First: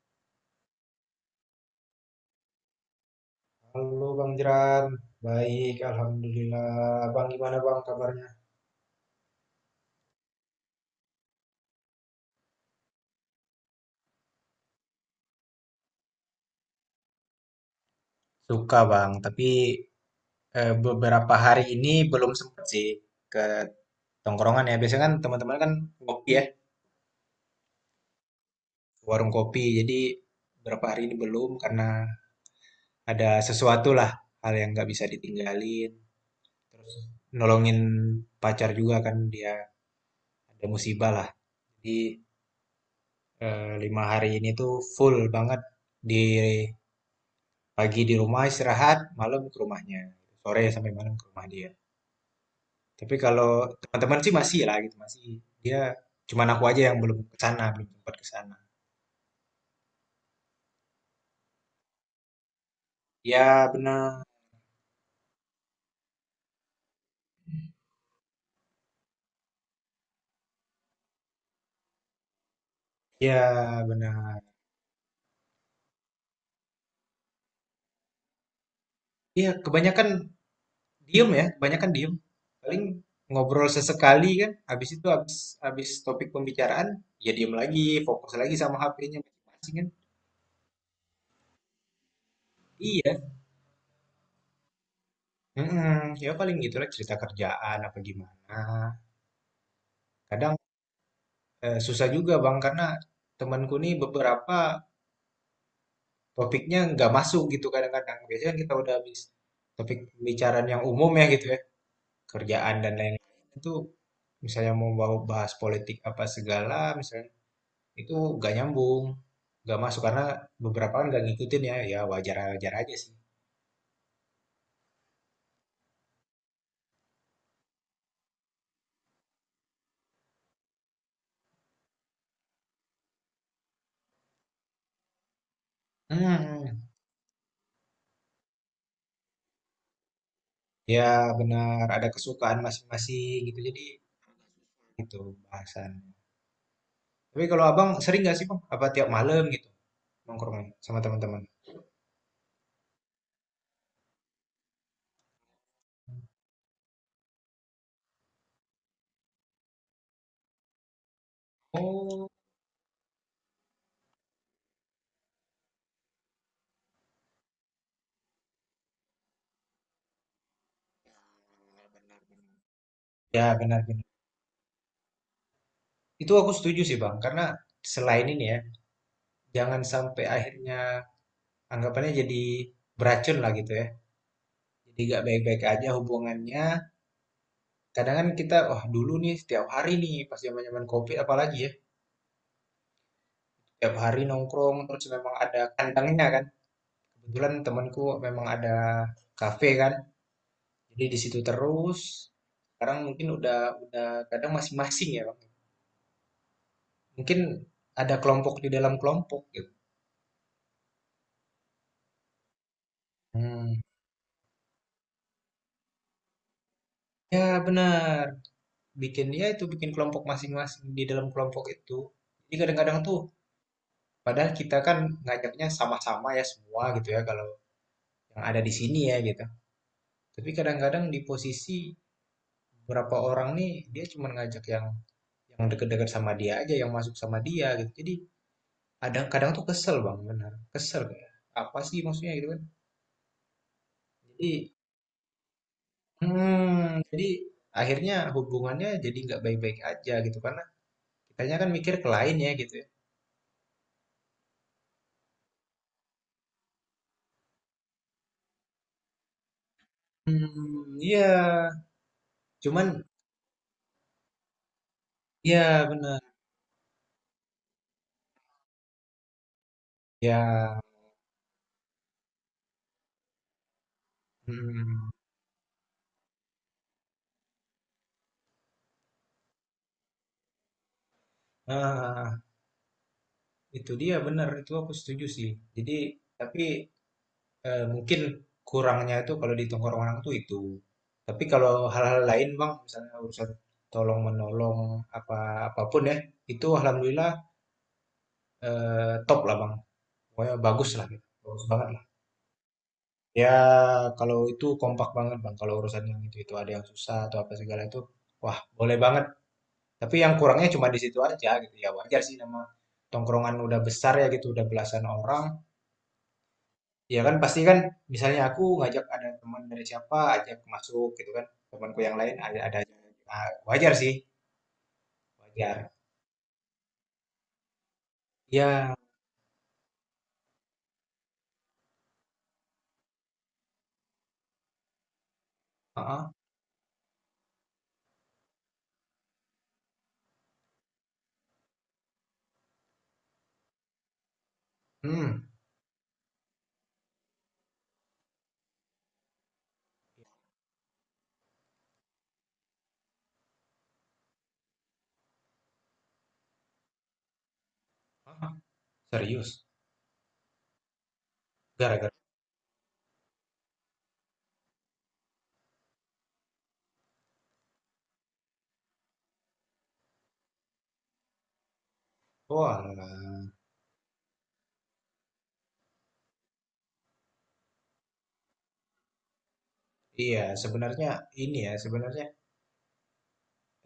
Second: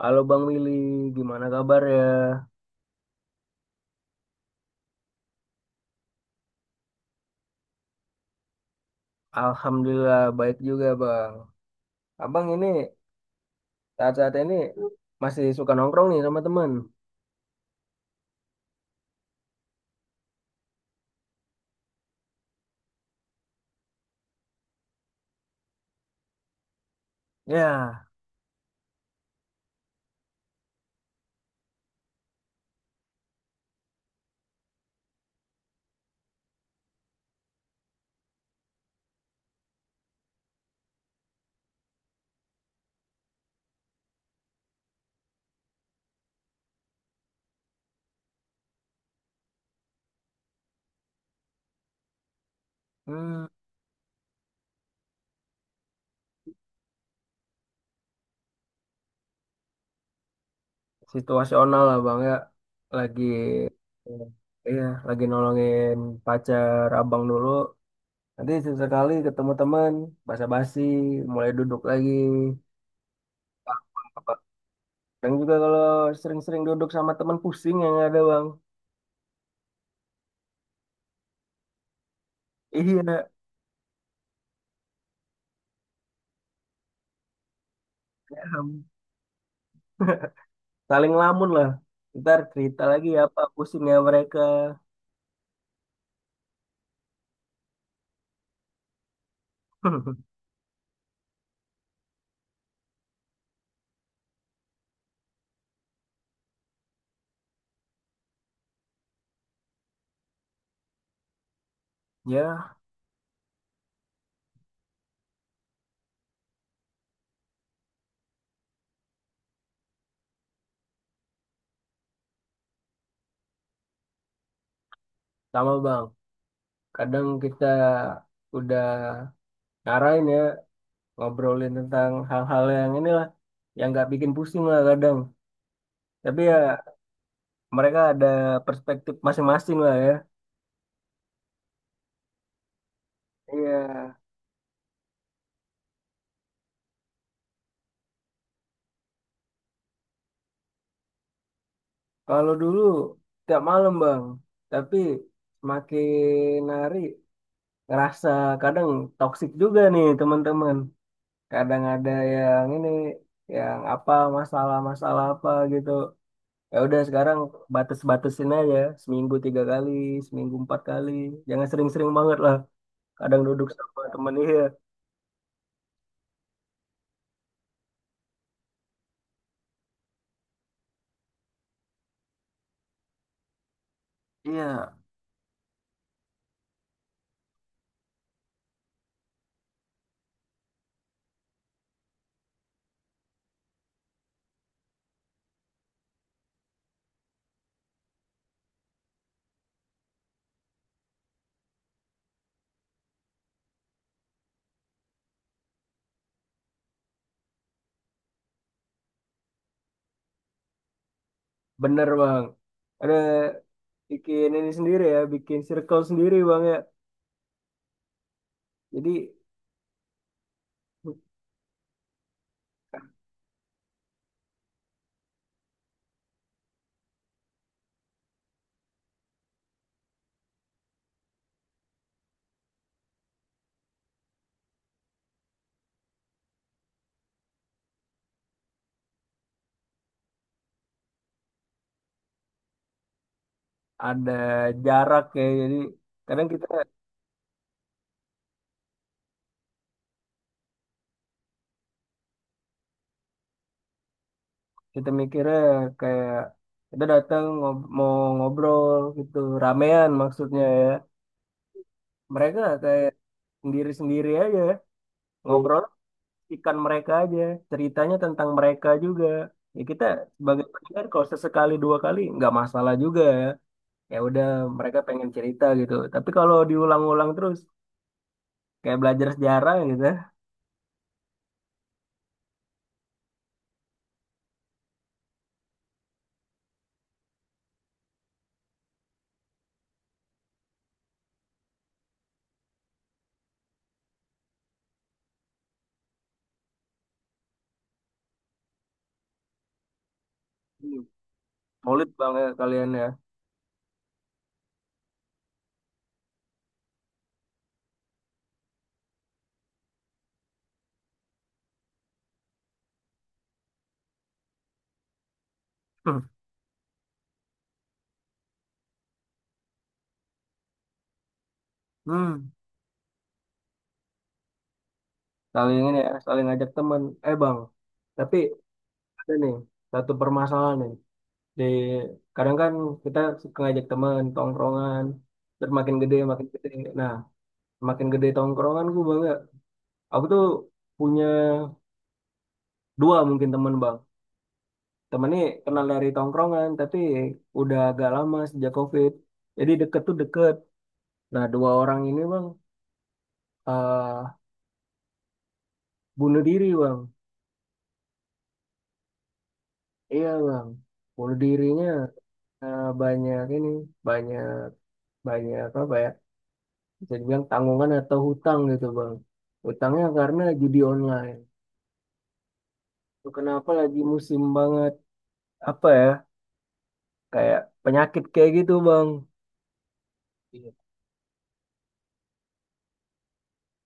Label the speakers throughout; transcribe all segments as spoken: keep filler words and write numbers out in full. Speaker 1: Halo Bang Willy, gimana kabar ya?
Speaker 2: Halo Bang Jeran, baik Alhamdulillah. Bang gimana Bang kabarnya?
Speaker 1: Alhamdulillah baik juga Bang. Abang ini saat-saat ini masih suka nongkrong nih sama teman.
Speaker 2: Suka bang, tapi eh, beberapa hari ini belum sempet sih ke tongkrongan ya. Biasanya kan teman-teman kan ngopi ya,
Speaker 1: Ya,
Speaker 2: ke warung kopi. Jadi beberapa hari ini belum karena ada sesuatu lah hal yang nggak bisa ditinggalin. Terus nolongin pacar juga kan dia ada musibah lah. Jadi eh, lima hari ini tuh full banget di Pagi di rumah istirahat, malam ke rumahnya. Sore sampai malam ke rumah dia. Tapi
Speaker 1: hmm,
Speaker 2: kalau teman-teman sih masih lah gitu, masih. Dia cuman aku aja yang belum ke sana, belum sempat ke sana.
Speaker 1: situasional lah Bang ya. Lagi,
Speaker 2: Ya benar,
Speaker 1: iya, lagi nolongin pacar Abang dulu. Nanti sesekali ketemu teman, basa-basi, mulai duduk lagi.
Speaker 2: ya benar.
Speaker 1: Dan juga kalau sering-sering duduk sama teman pusing yang ada Bang.
Speaker 2: Ya kebanyakan diem ya, kebanyakan diem. Paling
Speaker 1: Iya,
Speaker 2: ngobrol sesekali kan, habis itu habis habis topik pembicaraan, ya diem lagi, fokus
Speaker 1: ya.
Speaker 2: lagi sama
Speaker 1: Bang,
Speaker 2: H P-nya masing-masing kan.
Speaker 1: saling lamun lah. Ntar cerita lagi
Speaker 2: Iya.
Speaker 1: apa pusingnya mereka.
Speaker 2: mm Ya paling gitulah cerita kerjaan apa gimana. Kadang Eh, susah juga Bang karena temanku nih beberapa topiknya nggak masuk gitu kadang-kadang. Biasanya kan kita udah habis topik pembicaraan yang umum ya gitu ya, kerjaan
Speaker 1: Ya,
Speaker 2: dan lain-lain itu misalnya mau bawa- bahas politik apa segala misalnya itu nggak nyambung, nggak masuk karena beberapa kan nggak ngikutin ya, ya wajar-wajar aja sih.
Speaker 1: sama Bang. Kadang kita udah ngarahin ya, ngobrolin tentang hal-hal yang inilah, yang nggak bikin pusing lah kadang. Tapi ya
Speaker 2: Hmm,
Speaker 1: mereka ada perspektif masing-masing lah ya.
Speaker 2: ya benar ada kesukaan masing-masing gitu
Speaker 1: Iya,
Speaker 2: jadi itu bahasan. Tapi kalau abang sering nggak sih bang? Apa tiap malam gitu nongkrongnya sama teman-teman?
Speaker 1: kalau dulu tiap malam Bang, tapi semakin hari ngerasa kadang toksik juga nih teman-teman. Kadang ada
Speaker 2: Oh.
Speaker 1: yang ini, yang apa, masalah-masalah apa gitu, ya udah sekarang batas-batasin aja, seminggu tiga kali, seminggu empat kali, jangan sering-sering banget lah. Kadang
Speaker 2: Ya,
Speaker 1: duduk sama
Speaker 2: benar-benar.
Speaker 1: temen iya,
Speaker 2: Itu aku setuju sih, Bang. Karena selain ini ya, jangan sampai akhirnya anggapannya jadi beracun lah gitu ya.
Speaker 1: iya
Speaker 2: Jadi gak baik-baik aja hubungannya. Kadang kan kita, wah dulu nih setiap hari nih pas zaman-zaman COVID apalagi ya, setiap hari nongkrong terus memang ada kandangnya kan. Kebetulan temanku memang ada kafe kan. Jadi di situ terus. Sekarang mungkin udah udah kadang masing-masing ya, Bang. Mungkin ada kelompok di dalam kelompok gitu.
Speaker 1: bener bang, ada
Speaker 2: Hmm.
Speaker 1: bikin ini sendiri ya, bikin circle sendiri bang ya,
Speaker 2: Ya benar. Bikin
Speaker 1: jadi
Speaker 2: dia itu bikin kelompok masing-masing di dalam kelompok itu. Jadi kadang-kadang tuh padahal kita kan ngajaknya sama-sama ya semua gitu ya kalau yang ada di sini ya gitu. Tapi kadang-kadang di posisi beberapa orang nih dia cuma ngajak yang yang deket-deket sama dia aja yang masuk sama dia gitu. Jadi kadang kadang tuh kesel bang benar kesel kayak apa sih maksudnya gitu kan.
Speaker 1: ada
Speaker 2: Jadi
Speaker 1: jarak ya. Jadi kadang kita,
Speaker 2: hmm, jadi akhirnya hubungannya jadi nggak baik-baik aja gitu karena kitanya kan mikir ke lain ya gitu ya.
Speaker 1: kita mikirnya kayak kita datang ngob- mau ngobrol gitu, ramean maksudnya.
Speaker 2: Hmm, iya.
Speaker 1: Mereka
Speaker 2: Cuman
Speaker 1: kayak sendiri-sendiri aja ngobrol,
Speaker 2: iya benar.
Speaker 1: ikan mereka aja, ceritanya tentang mereka juga. Ya kita sebagai
Speaker 2: Ya,
Speaker 1: pendengar kalau sesekali dua kali nggak masalah juga, ya udah mereka
Speaker 2: mm,
Speaker 1: pengen cerita gitu, tapi kalau diulang-ulang terus kayak belajar sejarah gitu.
Speaker 2: ah, itu dia benar itu aku setuju sih. Jadi tapi eh, mungkin kurangnya itu kalau di tongkrongan tuh itu. Tapi kalau hal-hal lain bang, misalnya urusan tolong menolong apa apapun ya, itu alhamdulillah eh, top lah bang. Pokoknya bagus
Speaker 1: Hmm.
Speaker 2: lah, gitu. Bagus banget lah.
Speaker 1: Solid banget kalian ya.
Speaker 2: Ya kalau itu kompak banget bang. Kalau urusan yang itu itu ada yang susah atau apa segala itu, wah boleh banget. Tapi yang kurangnya cuma di situ aja gitu ya wajar sih nama tongkrongan udah besar ya gitu udah belasan orang
Speaker 1: Hmm.
Speaker 2: ya kan pasti kan misalnya aku ngajak ada teman dari siapa ajak masuk gitu kan temanku yang lain
Speaker 1: Hmm,
Speaker 2: ada ada aja. Ah, wajar sih
Speaker 1: saling
Speaker 2: wajar
Speaker 1: ini ya, saling ngajak teman. Eh bang, tapi
Speaker 2: ya.
Speaker 1: ada nih satu permasalahan nih, di kadang kan kita suka ngajak teman tongkrongan, terus makin gede
Speaker 2: Heeh.
Speaker 1: makin gede. Nah, makin gede tongkrongan gue bang, aku tuh punya dua mungkin temen bang. Temennya
Speaker 2: Hmm.
Speaker 1: kenal dari tongkrongan, tapi udah agak lama sejak COVID. Jadi deket tuh deket. Nah dua orang ini bang, eh bunuh diri bang.
Speaker 2: Hah? Serius
Speaker 1: Iya bang, bunuh dirinya
Speaker 2: gara-gara
Speaker 1: eh, banyak ini, banyak, banyak apa ya? Bisa dibilang tanggungan atau hutang gitu bang. Hutangnya karena judi online.
Speaker 2: oh
Speaker 1: Itu
Speaker 2: alah.
Speaker 1: kenapa lagi musim banget, apa ya? Kayak penyakit kayak gitu bang.
Speaker 2: Iya sebenarnya ini ya sebenarnya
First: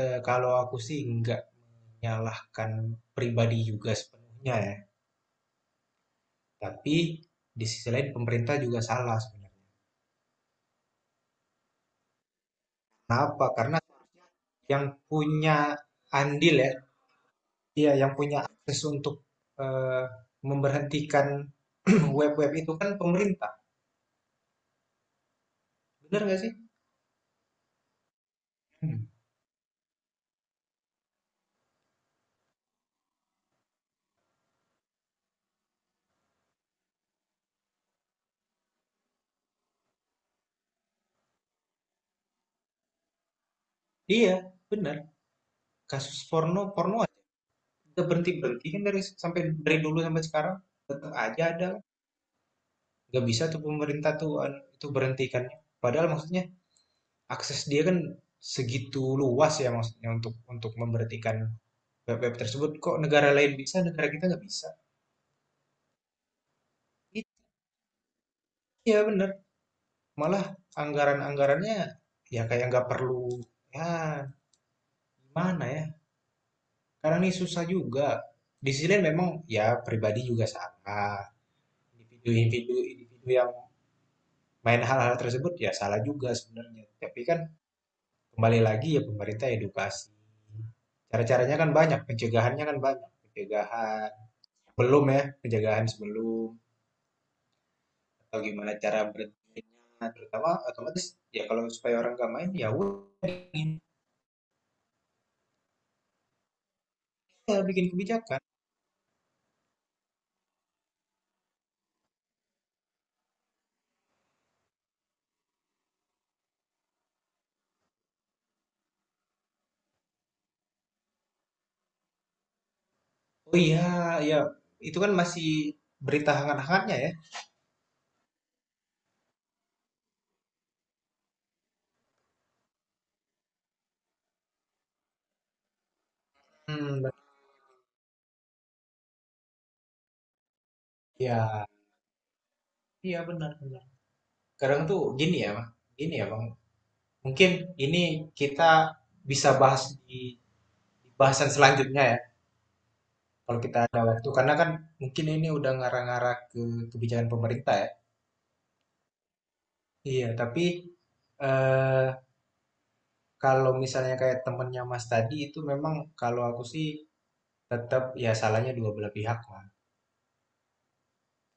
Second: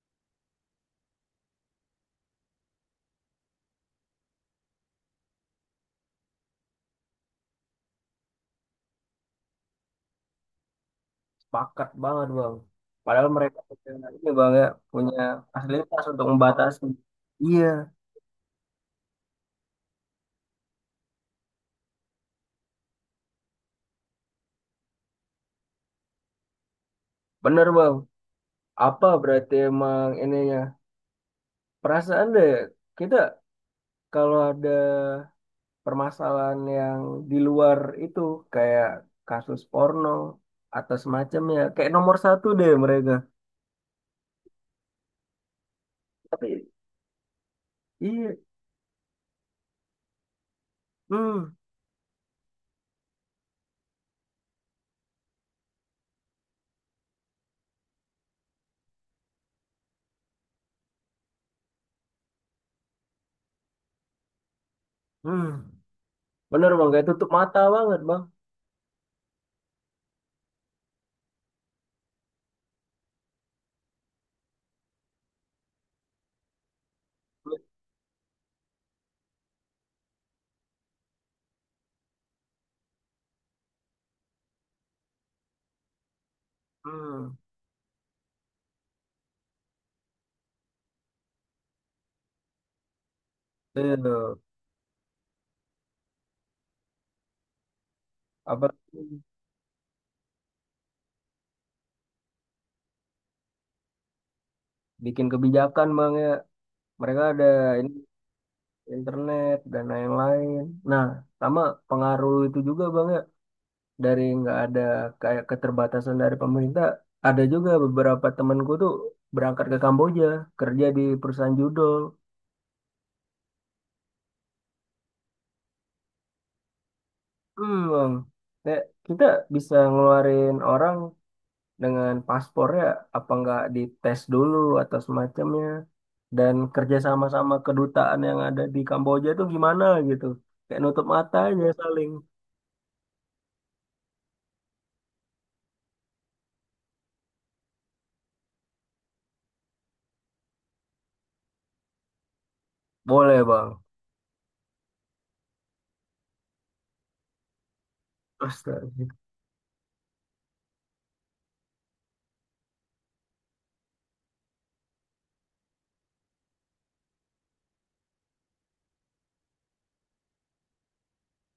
Speaker 2: eh, kalau aku sih nggak menyalahkan pribadi juga sepenuhnya ya, tapi di sisi lain pemerintah juga salah sebenarnya.
Speaker 1: Pakat banget bang. Padahal
Speaker 2: Kenapa?
Speaker 1: mereka
Speaker 2: Karena
Speaker 1: punya ini bang ya,
Speaker 2: yang
Speaker 1: punya
Speaker 2: punya
Speaker 1: fasilitas untuk
Speaker 2: andil ya,
Speaker 1: membatasi. Iya,
Speaker 2: iya yang punya akses untuk eh, memberhentikan web-web itu kan pemerintah. Benar nggak sih?
Speaker 1: bener bang. Apa
Speaker 2: Hmm.
Speaker 1: berarti emang ininya? Perasaan deh kita kalau ada permasalahan yang di luar itu, kayak kasus porno atau semacamnya, kayak nomor satu deh mereka.
Speaker 2: Iya, benar. Kasus porno,
Speaker 1: Tapi
Speaker 2: porno aja. Nggak
Speaker 1: iya,
Speaker 2: berhenti-berhenti kan dari sampai dari dulu sampai sekarang tetap aja
Speaker 1: hmm,
Speaker 2: ada. Nggak bisa tuh pemerintah tuh itu berhentikannya. Padahal maksudnya akses dia kan segitu luas ya maksudnya untuk untuk memberhentikan web-web tersebut. Kok negara lain bisa, negara kita nggak bisa?
Speaker 1: hmm, bener bang. Kayak tutup mata banget bang.
Speaker 2: Iya benar. Malah anggaran-anggarannya ya kayak nggak perlu ya gimana ya karena ini susah juga di sini memang ya pribadi juga salah individu-individu individu yang main hal-hal tersebut ya salah juga sebenarnya tapi
Speaker 1: Hmm,
Speaker 2: kan kembali lagi ya pemerintah edukasi cara-caranya kan banyak pencegahannya kan banyak pencegahan
Speaker 1: itu
Speaker 2: belum ya pencegahan sebelum atau
Speaker 1: apa?
Speaker 2: gimana cara berhentinya terutama otomatis ya kalau supaya orang nggak main ya udah bikin
Speaker 1: Bikin kebijakan bang ya. Mereka ada
Speaker 2: ya, bikin kebijakan.
Speaker 1: internet dan lain-lain. Nah, sama pengaruh itu juga bang ya, dari nggak ada kayak keterbatasan dari pemerintah. Ada juga beberapa temanku tuh berangkat ke Kamboja kerja di perusahaan judol.
Speaker 2: Oh iya, ya. Itu kan masih berita hangat-hangatnya ya.
Speaker 1: Hmm, bang. Kayak kita bisa ngeluarin orang dengan paspornya, apa nggak dites dulu atau semacamnya, dan kerja
Speaker 2: Hmm, ben-
Speaker 1: sama-sama kedutaan yang ada di Kamboja tuh gimana gitu, kayak nutup mata
Speaker 2: iya.
Speaker 1: aja saling.
Speaker 2: Iya benar benar. Kadang tuh gini ya, Bang. Gini ya, Bang. Mungkin ini kita bisa bahas di di bahasan selanjutnya ya.
Speaker 1: Boleh
Speaker 2: Kalau
Speaker 1: bang.
Speaker 2: kita ada waktu, karena kan mungkin ini udah ngarah-ngarah ke kebijakan pemerintah ya.
Speaker 1: Astaga.
Speaker 2: Iya, tapi eh, kalau misalnya kayak temennya Mas tadi itu memang kalau aku sih tetap ya salahnya dua belah pihak lah.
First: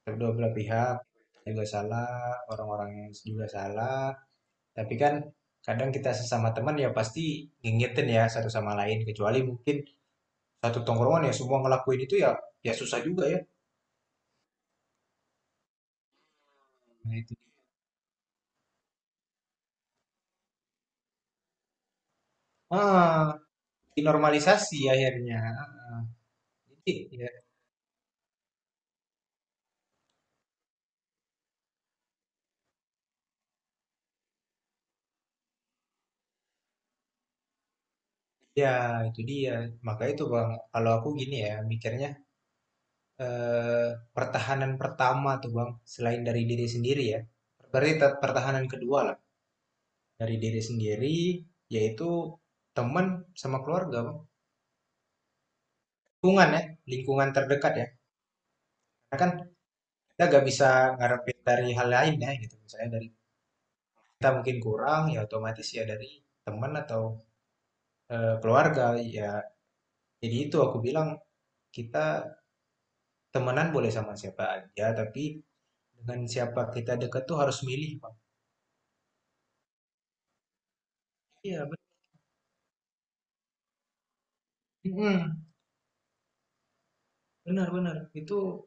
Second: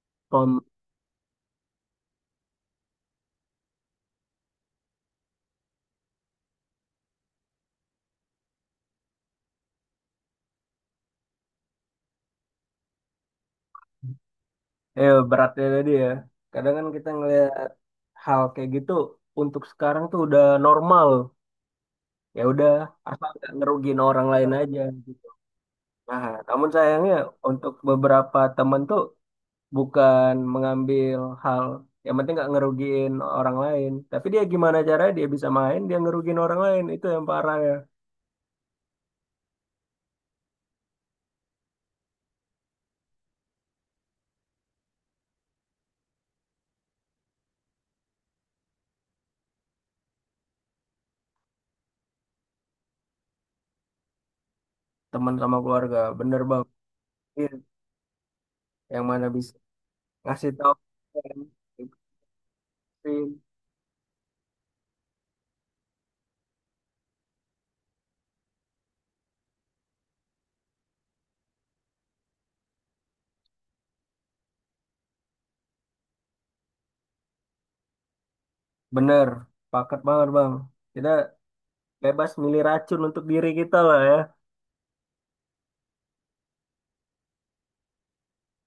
Speaker 2: Kedua belah
Speaker 1: Pem,
Speaker 2: pihak juga salah, orang orang yang juga salah. Tapi kan kadang kita sesama teman ya pasti ngingetin ya satu sama lain. Kecuali mungkin satu tongkrongan ya semua ngelakuin itu ya ya susah juga ya.
Speaker 1: ya, beratnya tadi ya. Kadang kan kita
Speaker 2: Nah, itu.
Speaker 1: ngelihat hal kayak gitu untuk sekarang tuh udah normal. Ya udah, asal
Speaker 2: Ah,
Speaker 1: nggak ngerugiin orang lain
Speaker 2: dinormalisasi
Speaker 1: aja, gitu.
Speaker 2: akhirnya.
Speaker 1: Nah, namun
Speaker 2: Jadi,
Speaker 1: sayangnya
Speaker 2: ya,
Speaker 1: untuk beberapa temen tuh bukan mengambil hal yang penting nggak ngerugiin orang lain. Tapi dia gimana caranya dia bisa main, dia ngerugiin orang lain. Itu yang parah ya.
Speaker 2: ya itu dia. Maka itu Bang, kalau aku gini ya mikirnya eh, pertahanan pertama tuh Bang, selain dari diri sendiri ya. Berarti pertahanan kedua lah. Dari diri sendiri, yaitu teman sama keluarga, Bang.
Speaker 1: Teman sama keluarga, bener
Speaker 2: Lingkungan ya,
Speaker 1: bang.
Speaker 2: lingkungan
Speaker 1: Iya.
Speaker 2: terdekat ya.
Speaker 1: Yang
Speaker 2: Karena
Speaker 1: mana
Speaker 2: kan
Speaker 1: bisa
Speaker 2: kita gak
Speaker 1: ngasih
Speaker 2: bisa
Speaker 1: tahu.
Speaker 2: ngarepin dari hal lain ya gitu. Misalnya dari kita mungkin kurang, ya otomatis ya dari teman atau eh, keluarga. Ya, jadi itu aku bilang kita temenan boleh sama siapa aja, tapi dengan siapa kita dekat tuh harus milih, Bang.
Speaker 1: Bener, paket banget bang. Kita
Speaker 2: Iya, benar.
Speaker 1: bebas milih racun untuk diri kita lah ya.
Speaker 2: Benar-benar. Itu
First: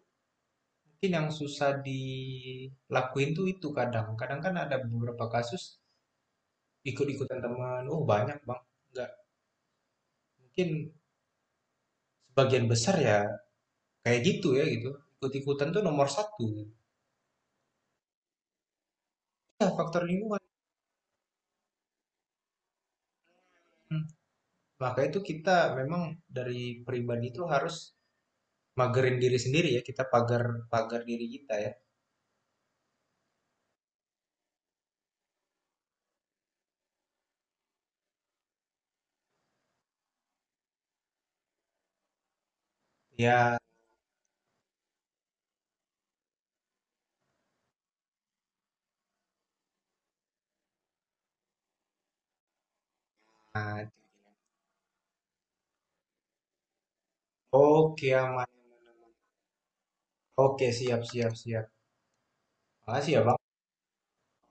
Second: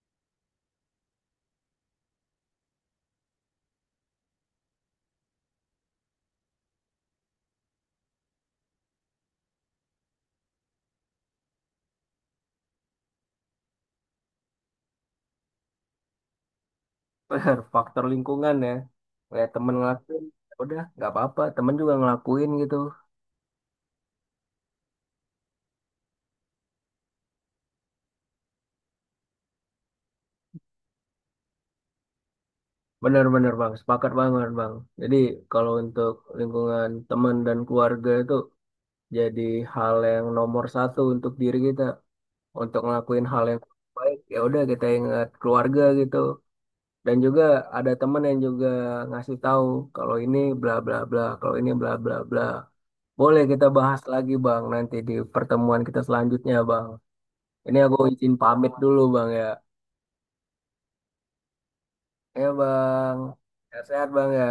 Speaker 2: mungkin yang susah dilakuin tuh itu kadang. Kadang kan ada beberapa kasus ikut-ikutan teman, oh banyak Bang, nggak mungkin sebagian besar ya kayak gitu ya gitu, ikut-ikutan tuh nomor satu.
Speaker 1: Benar, faktor lingkungan ya. Kayak
Speaker 2: Ya
Speaker 1: temen
Speaker 2: faktor
Speaker 1: ngelakuin,
Speaker 2: lingkungan.
Speaker 1: ya udah nggak apa-apa. Temen juga ngelakuin gitu.
Speaker 2: Hmm. Maka itu kita memang dari pribadi itu harus magerin diri sendiri ya, kita pagar-pagar diri kita ya.
Speaker 1: Benar-benar bang, sepakat banget bang. Jadi kalau untuk lingkungan teman dan keluarga itu jadi hal yang nomor satu untuk diri kita. Untuk ngelakuin hal
Speaker 2: Ya,
Speaker 1: yang baik, ya udah kita ingat keluarga gitu. Dan juga ada teman yang juga ngasih tahu kalau ini bla bla bla, kalau ini bla bla bla. Boleh kita
Speaker 2: nah,
Speaker 1: bahas lagi Bang nanti di pertemuan kita selanjutnya Bang. Ini aku
Speaker 2: oke
Speaker 1: izin
Speaker 2: aman,
Speaker 1: pamit dulu Bang ya.
Speaker 2: oke siap siap siap.
Speaker 1: Ya
Speaker 2: Makasih
Speaker 1: Bang,
Speaker 2: ya Bang,
Speaker 1: sehat-sehat Bang ya.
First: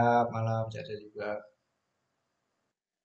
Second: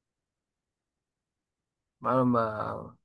Speaker 2: ya, malam sehat juga.
Speaker 1: Malam Bang.